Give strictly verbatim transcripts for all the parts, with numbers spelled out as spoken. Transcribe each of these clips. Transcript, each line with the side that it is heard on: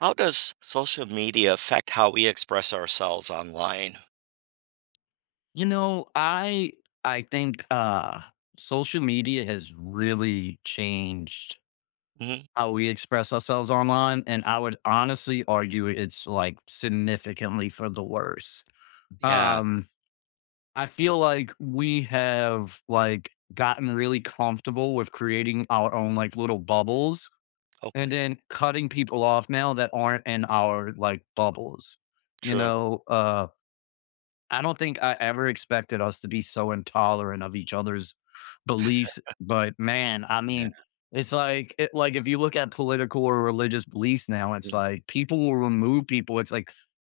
right: How does social media affect how we express ourselves online?
left: You know, I I think uh social media has really changed
right: Mhm.
left: how we express ourselves online, and I would honestly argue it's like significantly for the worse.
right: Yeah.
left: Um I feel like we have like gotten really comfortable with creating our own like little bubbles and
right: Okay.
left: then cutting people off now that aren't in our like bubbles. You
right: True.
left: know, uh I don't think I ever expected us to be so intolerant of each other's beliefs, but man, I mean,
right: Yeah.
left: it's like it, like if you look at political or religious beliefs now, it's
right: Mhm.
left: like people will remove people. It's like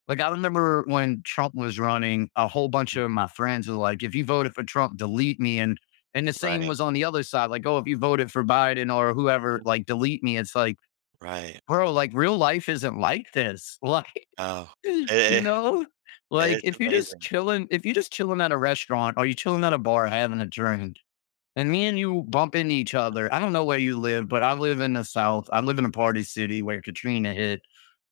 left: like I remember when Trump was running, a whole bunch of my friends were like, "If you voted for Trump, delete me." And and the same
right: Right.
left: was on the other side, like, "Oh, if you voted for Biden or whoever,
right: Mhm.
left: like, delete me." It's like,
right: Right.
left: bro, like real life isn't like this. Like
right: Oh,
left: You
right: it,
left: know? Like,
right: it's
left: if you're just
right: amazing.
left: chilling if you're just chilling at a restaurant or you chilling at a bar having a drink, and me and you bump into each other. I don't know where you live, but I live in the South. I live in a party city where Katrina hit.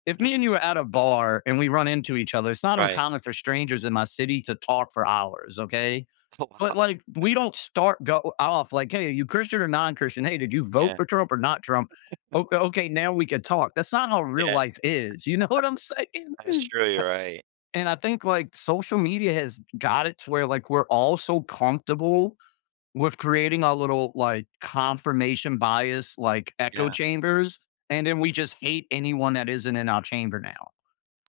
left: If me
right: Mhm.
left: and you are at a bar and we run into each other, it's not
right: Right.
left: uncommon for strangers in my city to talk for hours, okay?
right: Oh,
left: But,
right: wow.
left: like, we don't start go off like, "Hey, are you Christian or non-Christian? Hey, did you vote
right: Yeah.
left: for Trump or not Trump? Okay okay, now we can talk." That's not how real
right: Yeah.
left: life is, you know what I'm
right: That's
left: saying?
right: true. You're right.
left: And I think like social media has got it to where like we're all so comfortable with creating our little like confirmation bias, like echo
right: Yeah.
left: chambers. And then we just hate anyone that isn't in our chamber now.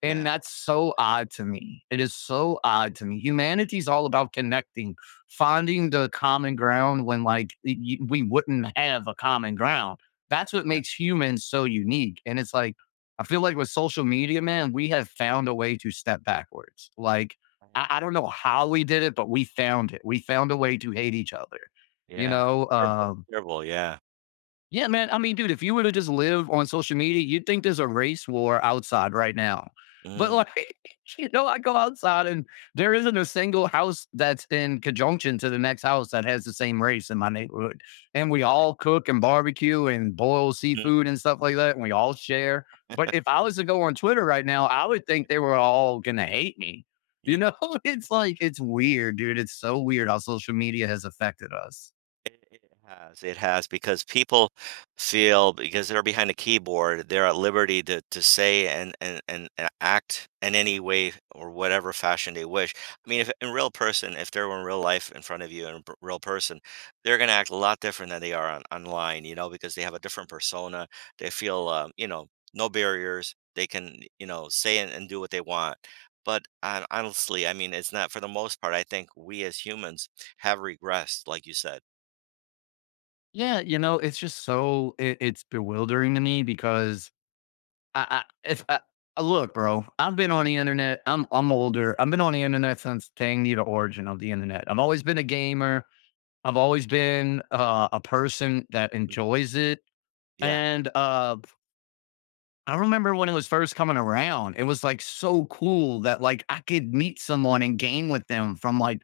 left: And
right: Yeah.
left: that's so
right: Absolutely.
left: odd to me. It is so odd to me. Humanity is all about connecting, finding the common ground when, like, y- y- we wouldn't have a common ground. That's what
right: Yeah.
left: makes humans so unique. And it's like, I feel like with social media, man, we have found a way to step backwards. Like,
right: Right.
left: I, I don't know how we did it, but we found it. We found a way to hate each other. You
right: Yeah.
left: know,
right: Terrible.
left: uh,
right: Terrible. Yeah.
left: yeah, man. I mean, dude, if you were to just live on social media, you'd think there's a race war outside right now. But
right: Mhm.
left: like, you know, I go outside and there isn't a single house that's in conjunction to the next house that has the same race in my neighborhood. And we all cook and barbecue and boil
right: Mhm.
left: seafood and stuff like that. And we all share. But if I was to go on Twitter right now, I would think they were all going to hate me. You
right: Yeah.
left: know, it's like, it's weird, dude. It's so weird how social media has affected us.
right: It it has, it has, because people feel because they're behind a keyboard, they're at liberty to to say and and and and act in any way or whatever fashion they wish. I mean, if in real person, if they were in real life in front of you in a p real person, they're gonna act a lot different than they are on online, you know, because they have a different persona. They feel, um, you know, no barriers. They can, you know, say and and do what they want. But hon honestly, I mean, it's not for the most part, I think we as humans have regressed, like you said.
left: Yeah, you know, it's just so it, it's bewildering to me because I, I if I, I look, bro, I've been on the internet. I'm I'm older. I've been on the internet since dang near the origin of the internet. I've always been a gamer. I've always been uh, a person that enjoys it.
right: Yeah.
left: And uh, I remember when it was first coming around, it was like so cool that like I could meet someone and game with them from like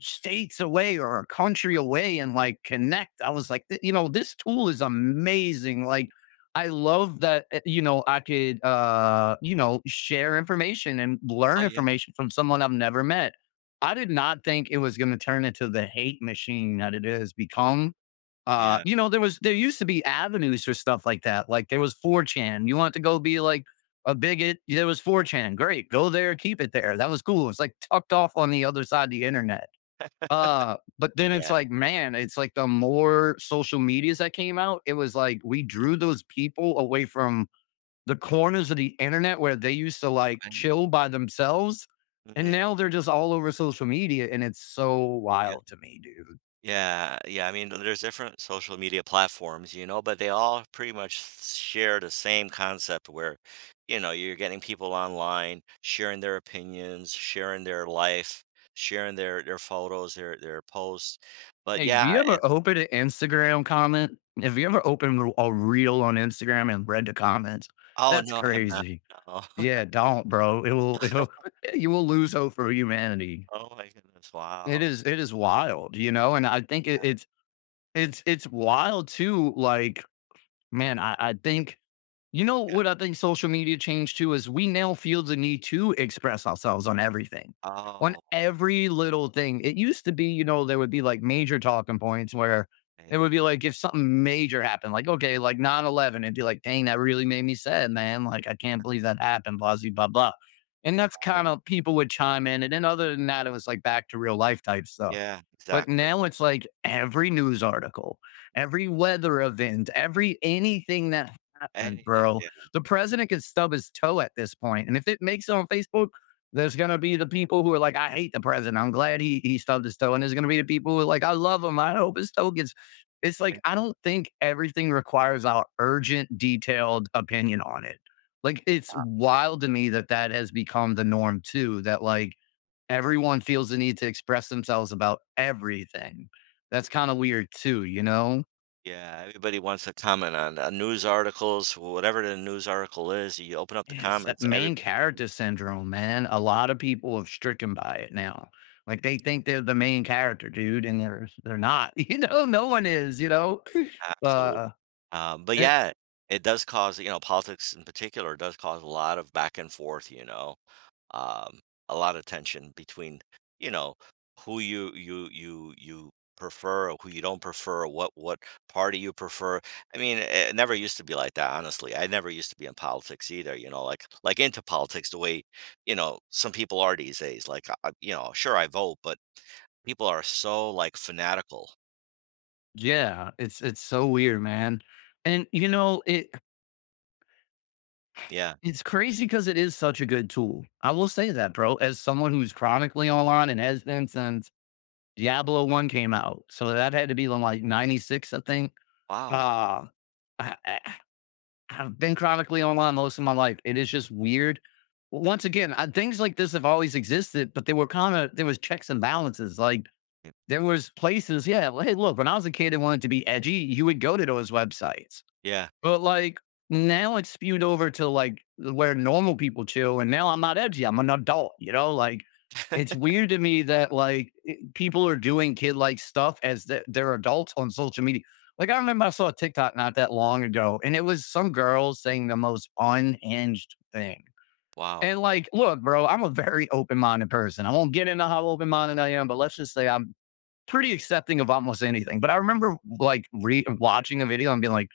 left: states away or a country
right: Right.
left: away and like connect. I was like, "Th- you know, this tool is amazing. Like, I love that, uh, you know, I could, uh, you know, share information and
right: Oh,
left: learn
right: yeah,
left: information from someone I've never met. I did not think it was going to turn into the hate machine that it has become. Uh,
right: yeah.
left: you know, there was, there used to be avenues for stuff like that. Like there was four chan. You want to go be like a bigot? There was four chan. Great. Go there, keep it there. That was cool. It's like tucked off on the other side of the internet, uh, but then it's
right: Yeah.
left: like, man, it's like the more social medias that came out, it was like we
right: Mhm,
left: drew those people away from the corners of the internet where they used to like
right: right.
left: chill by themselves. And
right: Mhm,
left: now they're just all over social media. And it's so
right: yeah.
left: wild to me, dude.
right: Yeah, yeah, I mean, there's different social media platforms, you know, but they all pretty much share the same concept where, you know, you're getting people online sharing their opinions, sharing their life, sharing their their photos, their their posts, but
left: Hey, have
right: yeah,
left: you ever
right: and
left: opened an Instagram comment? Have you ever opened a reel on Instagram and read the comments?
right: oh,
left: That's
right: no, I have not,
left: crazy.
right: no.
left: Yeah, don't, bro. It will, it will you will lose hope for humanity.
right: Oh my goodness,
left: It
right: wow.
left: is it is wild, you know, and I think it, it's it's it's wild too. Like, man, I, I think you know
right: Yeah.
left: what I think social media changed too is we now feel the need to express ourselves on everything, on
right: Oh,
left: every little thing. It used to be, you know, there would be like major talking points where it
right: right,
left: would be like if something major happened, like okay, like nine eleven, it'd be like, dang, that really made me sad, man. Like, I can't believe that happened, blah zee, blah blah. And that's
right: right.
left: kind of people would chime in. And then other than that, it was like back to real life type stuff,
right: Yeah,
left: but
right: exactly.
left: now it's like every news article, every weather event, every anything that happened,
right: Anything,
left: bro.
right: yeah.
left: The president could stub his toe at this point, and if it makes it on Facebook, there's gonna be the people who are like, "I hate the president. I'm glad he he stubbed his toe," and there's gonna be the people who are like, "I love him. I hope his toe gets." It's like I don't think everything requires our urgent, detailed opinion on it. Like it's wild to me that that has become the norm too. That like everyone feels the need to express themselves about everything. That's kind of weird too, you know?
right: Yeah, everybody wants to comment on uh, news articles, whatever the news article is. You open up the
left: Yeah, it's that
right: comments, every
left: main character syndrome, man. A lot of people are stricken by it now. Like they think they're the main character, dude, and they're they're not. You know, no one is. You know,
right: absolute.
left: uh,
right: Um, but
left: it,
right: yeah, it does cause, you know, politics in particular does cause a lot of back and forth, you know. um, a lot of tension between you know who you you you you prefer or who you don't prefer what what party you prefer. I mean, it never used to be like that, honestly. I never used to be in politics either, you know, like like into politics the way, you know, some people are these days. Like I, you know, sure, I vote, but people are so like fanatical.
left: yeah, it's it's so weird, man. And you know, it
right: Yeah.
left: it's crazy because it is such a good tool. I will say that, bro. As someone who's chronically online and has been since Diablo one came out, so that had to be like, 'ninety-six, I think.
right: Wow.
left: Uh, I I I've been chronically online most of my life. It is just weird. Once again, uh, things like this have always existed, but they were kinda there was checks and balances, like, there was places yeah, well, hey, look, when I was a kid and wanted to be edgy, you would go to those websites.
right: Yeah.
left: But, like, now it's spewed over to, like, where normal people chill, and now I'm not edgy, I'm an adult, you know? Like, it's weird to me that, like, I people are doing kid-like stuff as the they're adults on social media. Like, I remember I saw a TikTok not that long ago, and it was some girl saying the most unhinged thing.
right: Wow.
left: And, like, look, bro, I'm a very open-minded person. I won't get into how open-minded I am, but let's just say I'm pretty accepting of almost anything. But I remember, like, re watching a video and being like,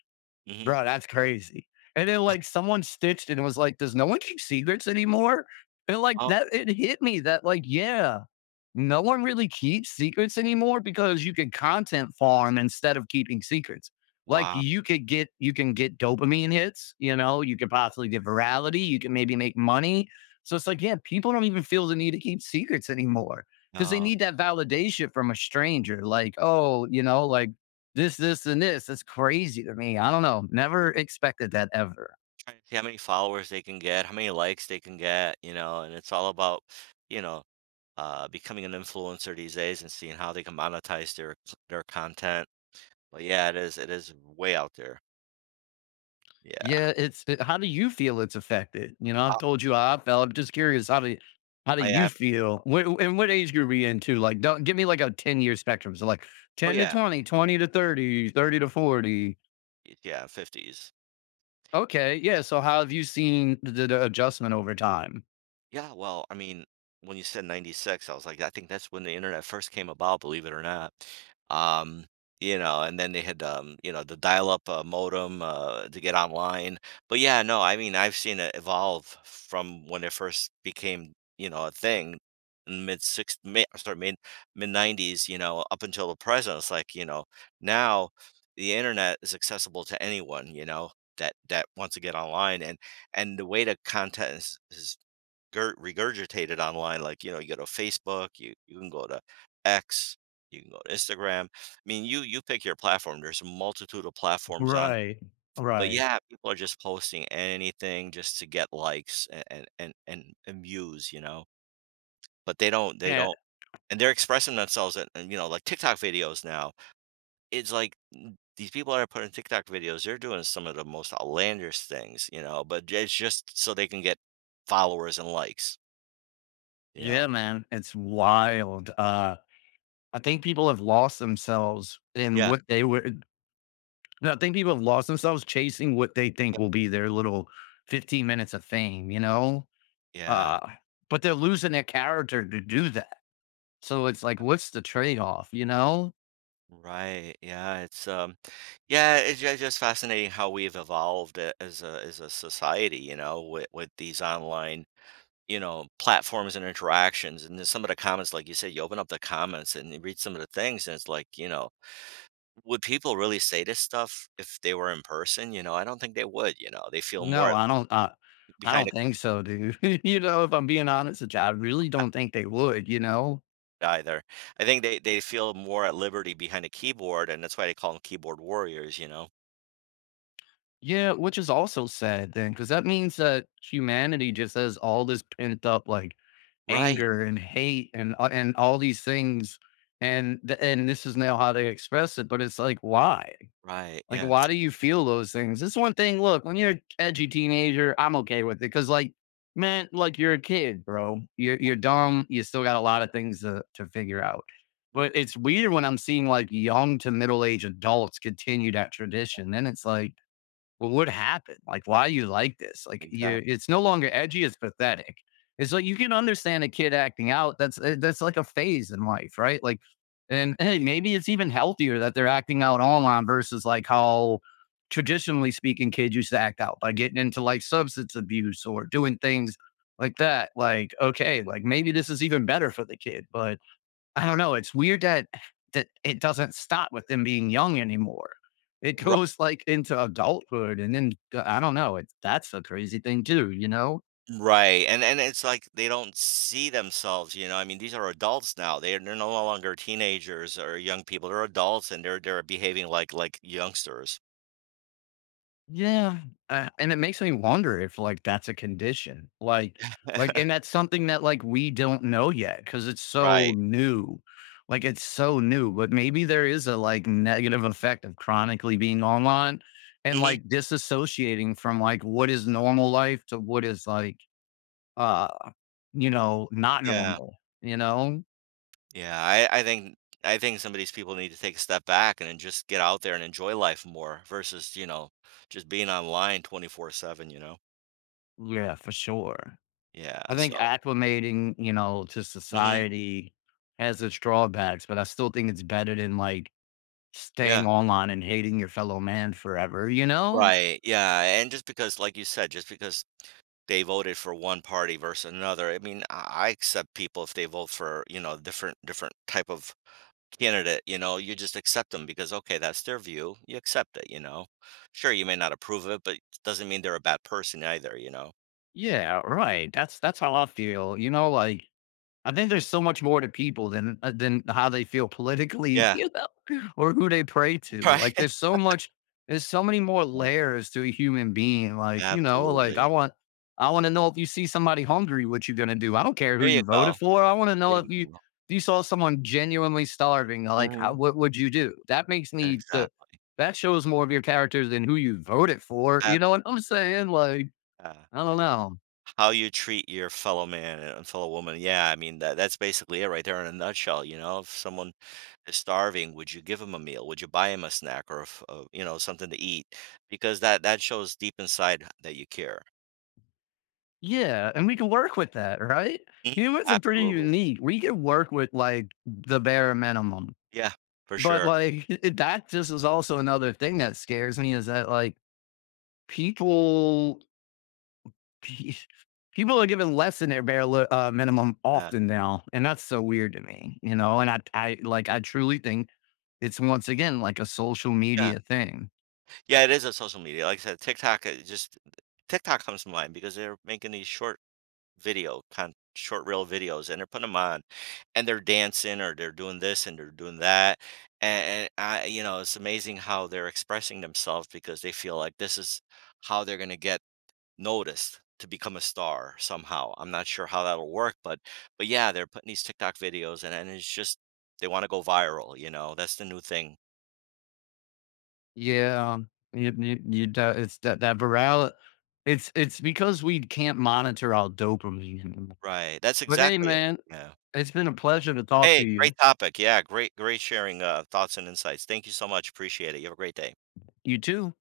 right: Hmm.
left: bro, that's crazy. And then, like, someone stitched and was like, "Does no one keep secrets anymore?" And, like,
right: Oh.
left: that it hit me that, like, yeah, no one really keeps secrets anymore because you can content farm instead of keeping secrets. Like
right: Wow.
left: you could get you can get dopamine hits, you know, you could possibly get virality, you can maybe make money. So it's like, yeah, people don't even feel the need to keep secrets anymore because they
right: No.
left: need that validation from a stranger. Like, oh, you know, like this, this, and this. That's crazy to me. I don't know. Never expected that ever.
right: Right. See how many followers they can get, how many likes they can get, you know, and it's all about, you know, uh, becoming an influencer these days and seeing how they can monetize their their content. But yeah, it is, it is way out there. Yeah,
left: Yeah, it's it how do you feel it's affected? You know,
right: I,
left: I've told you how I felt. I'm just curious, how do you how do
right: I
left: you
right: am.
left: feel? What and what age group are you into? Like, don't give me like a ten-year spectrum. So like
right: Oh
left: ten to
right: yeah,
left: twenty, twenty to thirty, thirty to forty.
right: y- yeah, fifties.
left: Okay, yeah. So how have you seen the, the adjustment over time?
right: Yeah, well, I mean, when you said ninety-six, I was like, I think that's when the internet first came about, believe it or not. Um, you know, and then they had, um, you know, the dial-up uh, modem uh, to get online. But yeah, no, I mean, I've seen it evolve from when it first became, you know, a thing in mid six, mid, sorry, mid mid nineties, you know, up until the present. It's like, you know, now the internet is accessible to anyone, you know, that that wants to get online and and the way the content is, is gir- regurgitated online. Like, you know, you go to Facebook, you you can go to X, you can go to Instagram. I mean, you you pick your platform. There's a multitude of platforms on.
left: Right.
right: But
left: Right.
right: yeah, people are just posting anything just to get likes and and and, and, and views, you know. But they don't they
left: Yeah,
right: don't and they're expressing themselves, and, and you know, like TikTok videos now. It's like n- these people that are putting TikTok videos, they're doing some of the most outlandish things, you know, but it's just so they can get followers and likes, you
left: yeah,
right: know.
left: man, it's wild. Uh, I think people have lost themselves in
right: Yeah.
left: what they were. And I think people have lost themselves chasing what they think will be their little fifteen minutes of fame, you know?
right: Yeah,
left: Uh, but they're losing their character to do that. So it's like, what's the trade off, you know?
right: right. Yeah, it's um, yeah, it's ju- just fascinating how we've evolved a- as a as a society, you know, with with these online, you know, platforms and interactions. And then some of the comments, like you said, you open up the comments and you read some of the things, and it's like, you know, would people really say this stuff if they were in person? You know, I don't think they would. You know, they feel more
left: No,
right: at-
left: I don't. Uh, I
right: behind a
left: don't think so, dude. you know, if I'm being honest with you, I really don't think they would, you know?
right: either. I think they they feel more at liberty behind a keyboard, and that's why they call them keyboard warriors. You know,
left: Yeah, which is also sad then, because that means that humanity just has all this pent up, like,
right: right,
left: anger and hate and a- and all these things and th- and this is now how they express it, but it's like, why?
right: right,
left: Like,
right: yeah,
left: why do you feel those things? It's one thing, look, when you're an edgy teenager, I'm okay with it, because like, man, like you're a kid, bro. you're, you're dumb. You still got a lot of things to, to figure out.
right: mhm,
left: But it's weird when I'm seeing like young to middle-aged adults continue that tradition. Then it's like, well, what happened? Like, why you like this? Like, you,
right: exactly.
left: it's no longer edgy, it's pathetic. It's like, you can understand a kid acting out. That's uh, that's like a phase in life, right? Like, and hey, maybe it's even healthier that they're acting out online versus like how traditionally speaking, kids used to act out by getting into like substance abuse or doing things like that. Like, okay, like maybe this is even better for the kid, but I don't know. It's weird that that it doesn't stop with them being young anymore. It
right: Ri
left: goes like into adulthood, and then uh, I don't know. It, that's a crazy thing too, you know?
right: Right, and and it's like they don't see themselves, you know. I mean, these are adults now, they're they're no longer teenagers or young people, they're adults and they're they're behaving like like youngsters.
left: Yeah, uh, and it makes me wonder if like that's a condition, like like, and that's something that like we don't know yet because it's so
right: Right.
left: new. Like it's so new, but maybe there is a like negative effect of chronically being online and
right: Mhm.
left: like disassociating from like what is normal life to what is like uh, you know, not
right: Yeah,
left: normal, you know?
right: yeah, I I think I think some of these people need to take a step back and then just get out there and enjoy life more versus, you know, just being online twenty-four seven, you know?
left: Yeah, for sure. I
right: Yeah,
left: think
right: so
left: acclimating, you know, to
right: mhm.
left: society has its drawbacks, but I still think it's better than like
right: Yeah.
left: staying online and hating your fellow man forever, you know?
right: Right, yeah, and just because like you said, just because they voted for one party versus another. I mean, I I accept people if they vote for, you know, different different type of candidate, you know. You just accept them because okay, that's their view. You accept it, you know. Sure, you may not approve of it, but it doesn't mean they're a bad person either, you know.
left: Yeah, right. That's that's how I feel. You know, like I think there's so much more to people than uh, than how they feel politically,
right: Yeah.
left: you know, or who they pray to. Like there's so much, there's so many more
right: Right. Yeah,
left: layers to a human being. Like, you know, like I
right: absolutely.
left: want, I want to know if you see somebody hungry, what you're gonna do. I don't care who
right: There you
left: you
right: go.
left: voted for. I want to
right: There
left: know
right: you
left: if you if
right: go.
left: you saw someone genuinely starving, like how,
right: Mhm.
left: what would you do? That makes me the,
right: Exactly.
left: that shows more of your character than who you voted for. You know
right: Ab-
left: what I'm saying? Like,
right: yeah.
left: I don't know.
right: How you treat your fellow man and fellow woman. Yeah, I mean that that's basically it right there in a nutshell, you know. If someone is starving, would you give him a meal? Would you buy him a snack or a f- a- you know, something to eat? Because that that shows deep inside that you care.
left: Yeah, and we can work with that, right?
right: Mhm.
left: Humans are pretty
right: Absolutely.
left: unique. We can work with like the bare minimum.
right: Yeah, for
left: But
right: sure.
left: like, that just is also another thing that scares me, is that like people, pe- people are given less than their bare li- uh, minimum
right: Yeah,
left: often now, and that's so weird to me, you know. And I I like, I truly think it's once again like a social
right: yeah,
left: media thing.
right: yeah. It is a social media. Like I said, TikTok. uh, Just TikTok comes to mind because they're making these short video, kind short reel videos, and they're putting them on, and they're dancing or they're doing this and they're doing that, and, I, you know, it's amazing how they're expressing themselves because they feel like this is how they're gonna get noticed to become a star somehow. I'm not sure how that'll work, but but yeah, they're putting these TikTok videos and and it's just they want to go viral, you know. That's the new thing.
left: Yeah, um, you you you do, it's that, that virali, it's it's because we can't monitor our dopamine anymore.
right: Right. That's
left: But hey,
right: exactly it.
left: man,
right: Yeah.
left: it's been a pleasure to talk to
right: Hey, great
left: you.
right: topic. Yeah, great great sharing uh thoughts and insights. Thank you so much. Appreciate it. You have a great day.
left: You too.